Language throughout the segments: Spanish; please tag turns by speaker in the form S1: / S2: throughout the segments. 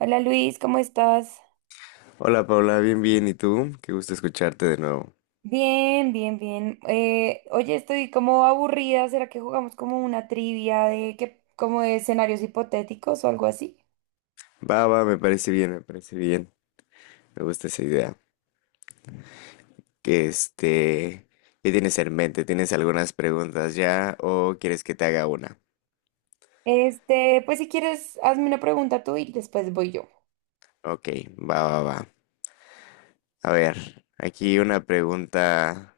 S1: Hola Luis, ¿cómo estás?
S2: Hola Paula, bien, bien. ¿Y tú? Qué gusto escucharte de nuevo.
S1: Bien, bien, bien. Oye, estoy como aburrida. ¿Será que jugamos como una trivia de que, como de escenarios hipotéticos o algo así?
S2: Va, va, me parece bien, me parece bien. Me gusta esa idea. Que este, ¿Qué tienes en mente? ¿Tienes algunas preguntas ya o quieres que te haga una?
S1: Pues si quieres, hazme una pregunta tú y después voy yo.
S2: Ok, va, va, va. A ver, aquí una pregunta.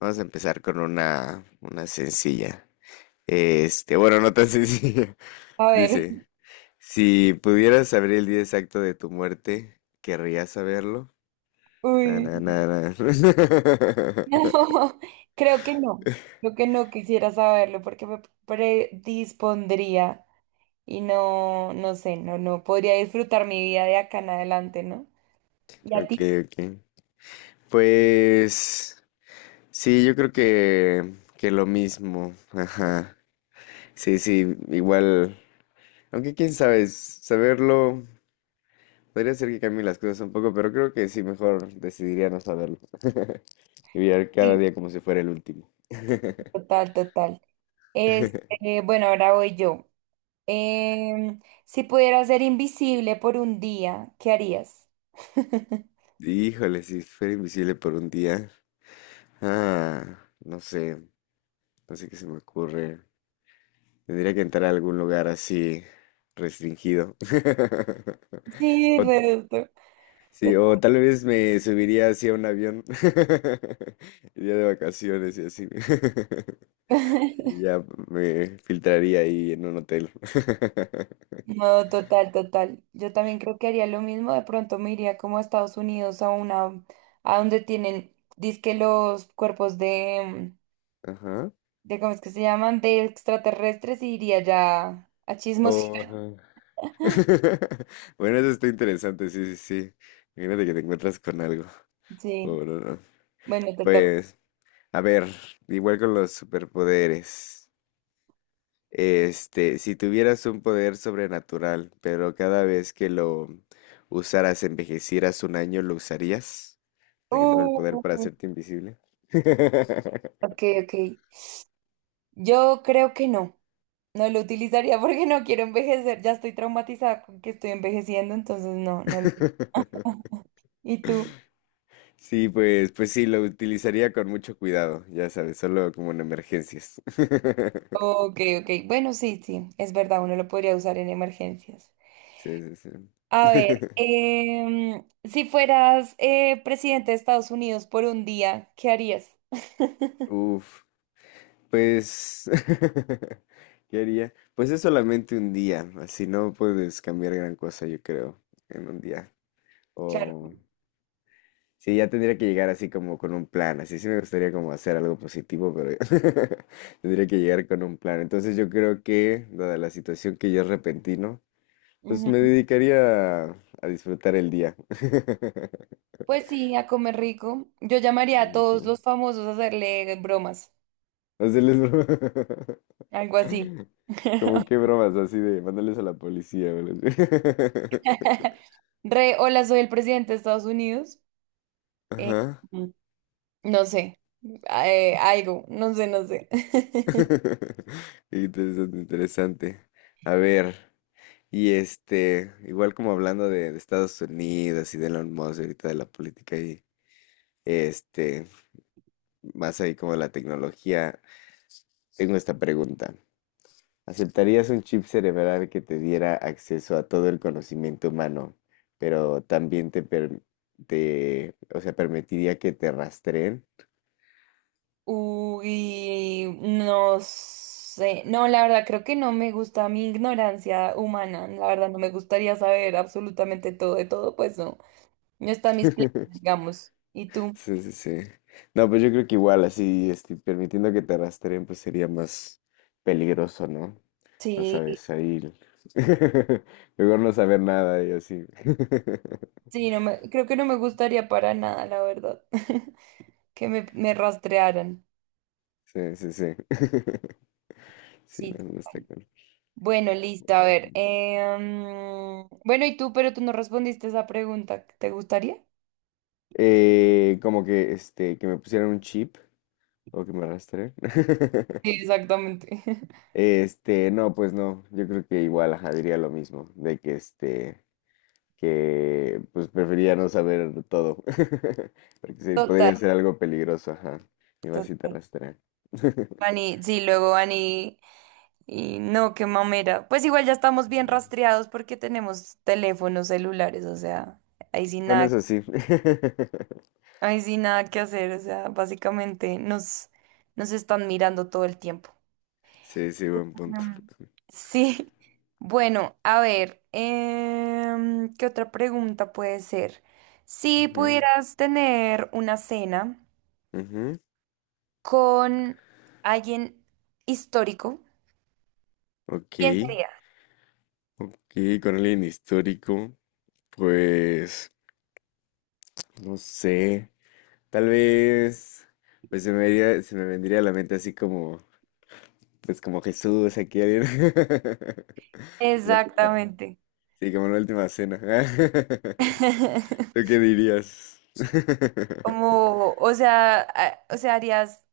S2: Vamos a empezar con una sencilla. Bueno, no tan sencilla.
S1: A ver.
S2: Dice, si pudieras saber el día exacto de tu muerte, ¿querrías saberlo?
S1: Uy.
S2: Tananana.
S1: No, creo que no. Creo que no quisiera saberlo porque me predispondría y no sé, no podría disfrutar mi vida de acá en adelante, ¿no? ¿Y a
S2: Ok,
S1: ti?
S2: ok. Pues sí, yo creo que, lo mismo. Ajá. Sí, sí, igual. Aunque quién sabe, saberlo podría ser que cambie las cosas un poco, pero creo que sí, mejor decidiría no saberlo. Vivir
S1: Sí,
S2: cada día como si fuera el último.
S1: total, total. Bueno, ahora voy yo. Si pudieras ser invisible por un día, ¿qué harías?
S2: Híjole, si fuera invisible por un día. Ah, no sé, no sé qué se me ocurre. Tendría que entrar a algún lugar así restringido.
S1: Sí,
S2: O
S1: resto.
S2: sí,
S1: Yo-
S2: o tal vez me subiría así a un avión. Iría de vacaciones y así. Y ya me filtraría ahí en un hotel.
S1: No, total, total. Yo también creo que haría lo mismo. De pronto me iría como a Estados Unidos a a donde tienen, dizque los cuerpos de,
S2: Ajá.
S1: de, ¿cómo es que se llaman? De extraterrestres y iría ya a chismos.
S2: O, ajá. Bueno, eso está interesante, sí, sí, sí. Imagínate que te encuentras con algo.
S1: Sí,
S2: O no, no.
S1: bueno, te toca.
S2: Pues, a ver, igual con los superpoderes. Si tuvieras un poder sobrenatural, pero cada vez que lo usaras, envejecieras un año, ¿lo usarías? Por ejemplo, el poder para
S1: Uh,
S2: hacerte invisible.
S1: ok, ok. Yo creo que no. No lo utilizaría porque no quiero envejecer, ya estoy traumatizada con que estoy envejeciendo, entonces no, no lo... ¿Y tú?
S2: Sí, pues, pues sí, lo utilizaría con mucho cuidado, ya sabes, solo como en emergencias.
S1: Ok, ok, bueno, sí, sí, es verdad, uno lo podría usar en emergencias.
S2: Sí, sí, sí.
S1: A ver, si fueras presidente de Estados Unidos por un día, ¿qué harías?
S2: Uf, pues, ¿qué haría? Pues es solamente un día, así no puedes cambiar gran cosa, yo creo, en un día.
S1: Claro.
S2: O sí, ya tendría que llegar así como con un plan. Así sí me gustaría como hacer algo positivo, pero tendría que llegar con un plan. Entonces yo creo que, dada la situación que ya es repentino, pues me
S1: Ujú.
S2: dedicaría a disfrutar el día.
S1: Pues sí, a comer rico. Yo llamaría a
S2: No
S1: todos
S2: sé.
S1: los famosos a hacerle bromas,
S2: Hacerles bromas.
S1: algo así.
S2: Como qué bromas así de mandarles a la policía o algo así.
S1: Re, hola, soy el presidente de Estados Unidos. Eh,
S2: Ajá.
S1: No sé, algo, no sé, no sé.
S2: Interesante, interesante. A ver. Y igual como hablando de Estados Unidos y de Elon Musk, ahorita de la política y este, más ahí como de la tecnología, tengo esta pregunta. ¿Aceptarías un chip cerebral que te diera acceso a todo el conocimiento humano, pero también o sea, permitiría que te rastreen?
S1: Uy, no sé. No, la verdad, creo que no me gusta mi ignorancia humana. La verdad, no me gustaría saber absolutamente todo de todo, pues no. No están mis planes, digamos. ¿Y tú?
S2: Sí, sí, sí. No, pues yo creo que igual así, permitiendo que te rastreen, pues sería más peligroso, ¿no? No
S1: Sí,
S2: sabes, mejor no saber nada y así.
S1: sí, creo que no me gustaría para nada, la verdad, que me rastrearan.
S2: Sí, sí, sí. Sí,
S1: Sí,
S2: no, no está
S1: total.
S2: cool.
S1: Bueno, listo, a
S2: Ujú.
S1: ver. Bueno, ¿y tú? Pero tú no respondiste esa pregunta. ¿Te gustaría?
S2: Como que, que me pusieran un chip o que me rastreen.
S1: Sí, exactamente.
S2: No, pues no. Yo creo que igual, ajá, diría lo mismo, de que este. Que pues prefería no saber todo, porque sí,
S1: Total,
S2: podría ser algo peligroso, ajá, y más si te
S1: total.
S2: rastrean.
S1: Ani, sí, luego Ani, y no, qué mamera. Pues igual ya estamos bien rastreados porque tenemos teléfonos celulares, o sea, ahí sí
S2: Bueno,
S1: nada,
S2: eso sí.
S1: ahí sí nada que hacer, o sea, básicamente nos están mirando todo el tiempo.
S2: Sí, sí, buen punto.
S1: Mm. Sí, bueno, a ver, ¿qué otra pregunta puede ser? Si
S2: Ujú,
S1: pudieras tener una cena
S2: ujú.
S1: con alguien histórico,
S2: Ok,
S1: ¿quién sería?
S2: ok, con alguien histórico, pues, no sé, tal vez, pues se me vendría a la mente así como, pues como Jesús, aquí alguien. Ya,
S1: Exactamente.
S2: sí, como la última cena. ¿Tú qué dirías?
S1: Como, o sea, o sea,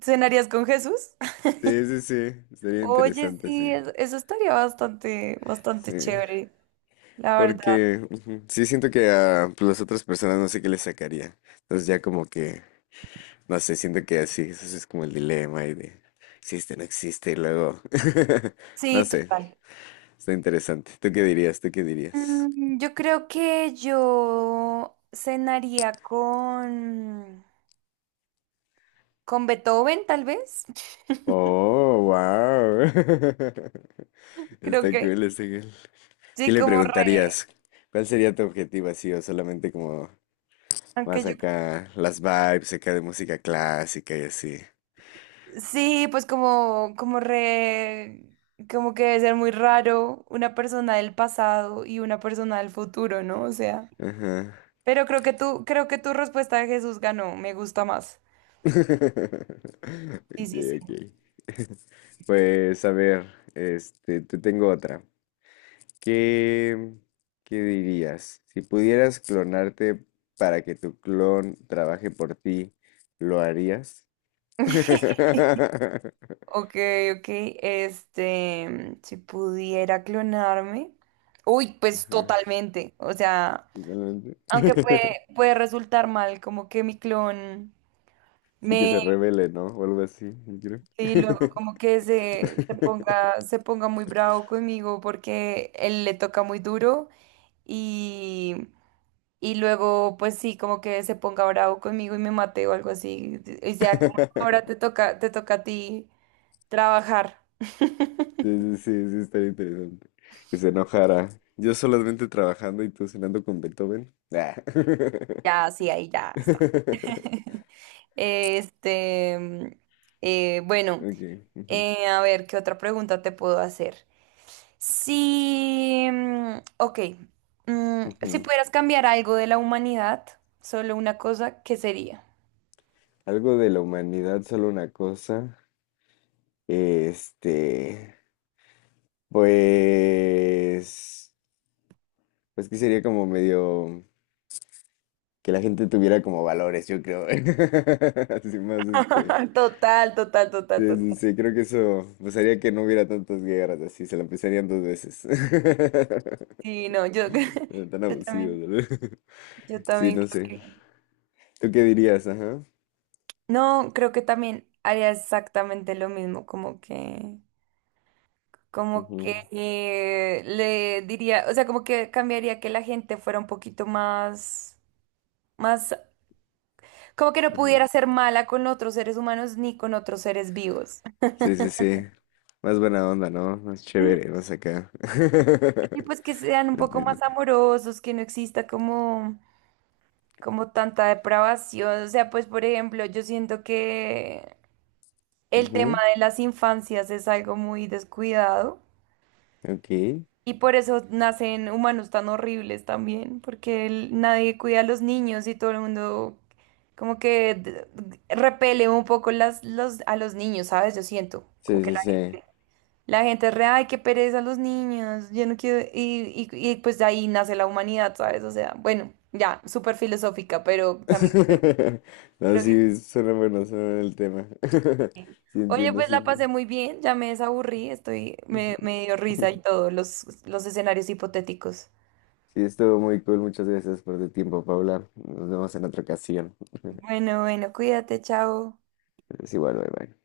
S1: ¿cenarías con Jesús?
S2: Sí, sí, sí. Sería
S1: Oye,
S2: interesante,
S1: sí,
S2: sí.
S1: eso estaría bastante, bastante
S2: Sí.
S1: chévere, la verdad.
S2: Porque ujú, sí siento que a pues, las otras personas no sé qué les sacaría. Entonces ya como que, no sé, siento que así, eso sí es como el dilema y de existe, no existe, y luego, no
S1: Sí,
S2: sé,
S1: total.
S2: está interesante. ¿Tú qué dirías? ¿Tú qué dirías?
S1: Mm, yo creo que yo cenaría con Beethoven, tal vez.
S2: Oh, wow.
S1: Creo
S2: Está
S1: que
S2: cool, está cool. ¿Qué
S1: sí,
S2: le
S1: como re,
S2: preguntarías? ¿Cuál sería tu objetivo así o solamente como
S1: aunque
S2: más
S1: yo.
S2: acá las vibes acá de música clásica y así?
S1: Sí, pues como, como re, como que debe ser muy raro una persona del pasado y una persona del futuro, ¿no? O sea,
S2: Ajá.
S1: pero creo que creo que tu respuesta de Jesús ganó, me gusta más. Sí,
S2: Ok,
S1: sí, sí.
S2: ok. Pues a ver, te tengo otra. ¿Qué, ¿qué dirías? Si pudieras clonarte para que tu clon trabaje por ti, ¿lo harías?
S1: Ok, ok, este, si pudiera clonarme. Uy, pues
S2: Ajá,
S1: totalmente. O sea,
S2: totalmente.
S1: aunque puede resultar mal, como que mi clon
S2: Sí que
S1: me.
S2: se revele, ¿no? O algo así, yo creo.
S1: Sí, luego como que se ponga muy bravo conmigo porque él le toca muy duro y, y luego pues sí, como que se ponga bravo conmigo y me mate o algo así. Y sea como ahora te toca a ti trabajar.
S2: Sí, sí, sí, sí, estaría interesante. Que se enojara. Yo solamente trabajando y tú cenando con Beethoven. Ah.
S1: Ya, sí, ahí ya está. Este, mm, bueno,
S2: Okay. Ujú,
S1: a ver, ¿qué otra pregunta te puedo hacer? Si, ok, mm, si
S2: ujú.
S1: pudieras cambiar algo de la humanidad, solo una cosa, ¿qué sería?
S2: Algo de la humanidad, solo una cosa. Este, pues, pues que sería como medio que la gente tuviera como valores, yo creo. Así más, este.
S1: Total, total, total,
S2: Sí,
S1: total.
S2: sí, sí, creo que eso pasaría que no hubiera tantas guerras así, se la empezarían dos veces.
S1: Sí, no, yo,
S2: Pero tan
S1: yo también,
S2: abusivos, ¿verdad?
S1: yo
S2: Sí,
S1: también
S2: no
S1: creo
S2: sé.
S1: que...
S2: ¿Tú qué dirías? Ajá.
S1: No, creo que también haría exactamente lo mismo, como que
S2: Ujú,
S1: le diría, o sea, como que cambiaría que la gente fuera un poquito más, más, como que no
S2: ujú.
S1: pudiera ser mala con otros seres humanos ni con otros seres vivos.
S2: Sí, sí, sí. Más buena onda, ¿no? Más chévere, más acá.
S1: Y pues que sean un poco
S2: Entiendo.
S1: más amorosos, que no exista como, como tanta depravación. O sea, pues por ejemplo, yo siento que el tema
S2: Ujú,
S1: de las infancias es algo muy descuidado
S2: ok.
S1: y por eso nacen humanos tan horribles también, porque nadie cuida a los niños y todo el mundo como que repele un poco a los niños, ¿sabes? Yo siento.
S2: Sí, sí, sí.
S1: La gente es re, ay, qué pereza los niños, yo no quiero, y pues de ahí nace la humanidad, ¿sabes? O sea, bueno, ya, súper filosófica, pero también
S2: No,
S1: creo que...
S2: sí, suena bueno el tema.
S1: sí.
S2: Sí,
S1: Oye,
S2: entiendo,
S1: pues
S2: sí.
S1: la pasé
S2: Entiendo.
S1: muy bien, ya me desaburrí, estoy,
S2: Ujú.
S1: me dio risa y todo, los escenarios hipotéticos.
S2: Sí, estuvo muy cool. Muchas gracias por tu tiempo, Paula. Nos vemos en otra ocasión.
S1: Bueno, bueno, cuídate, chao.
S2: Es igual, bye bye.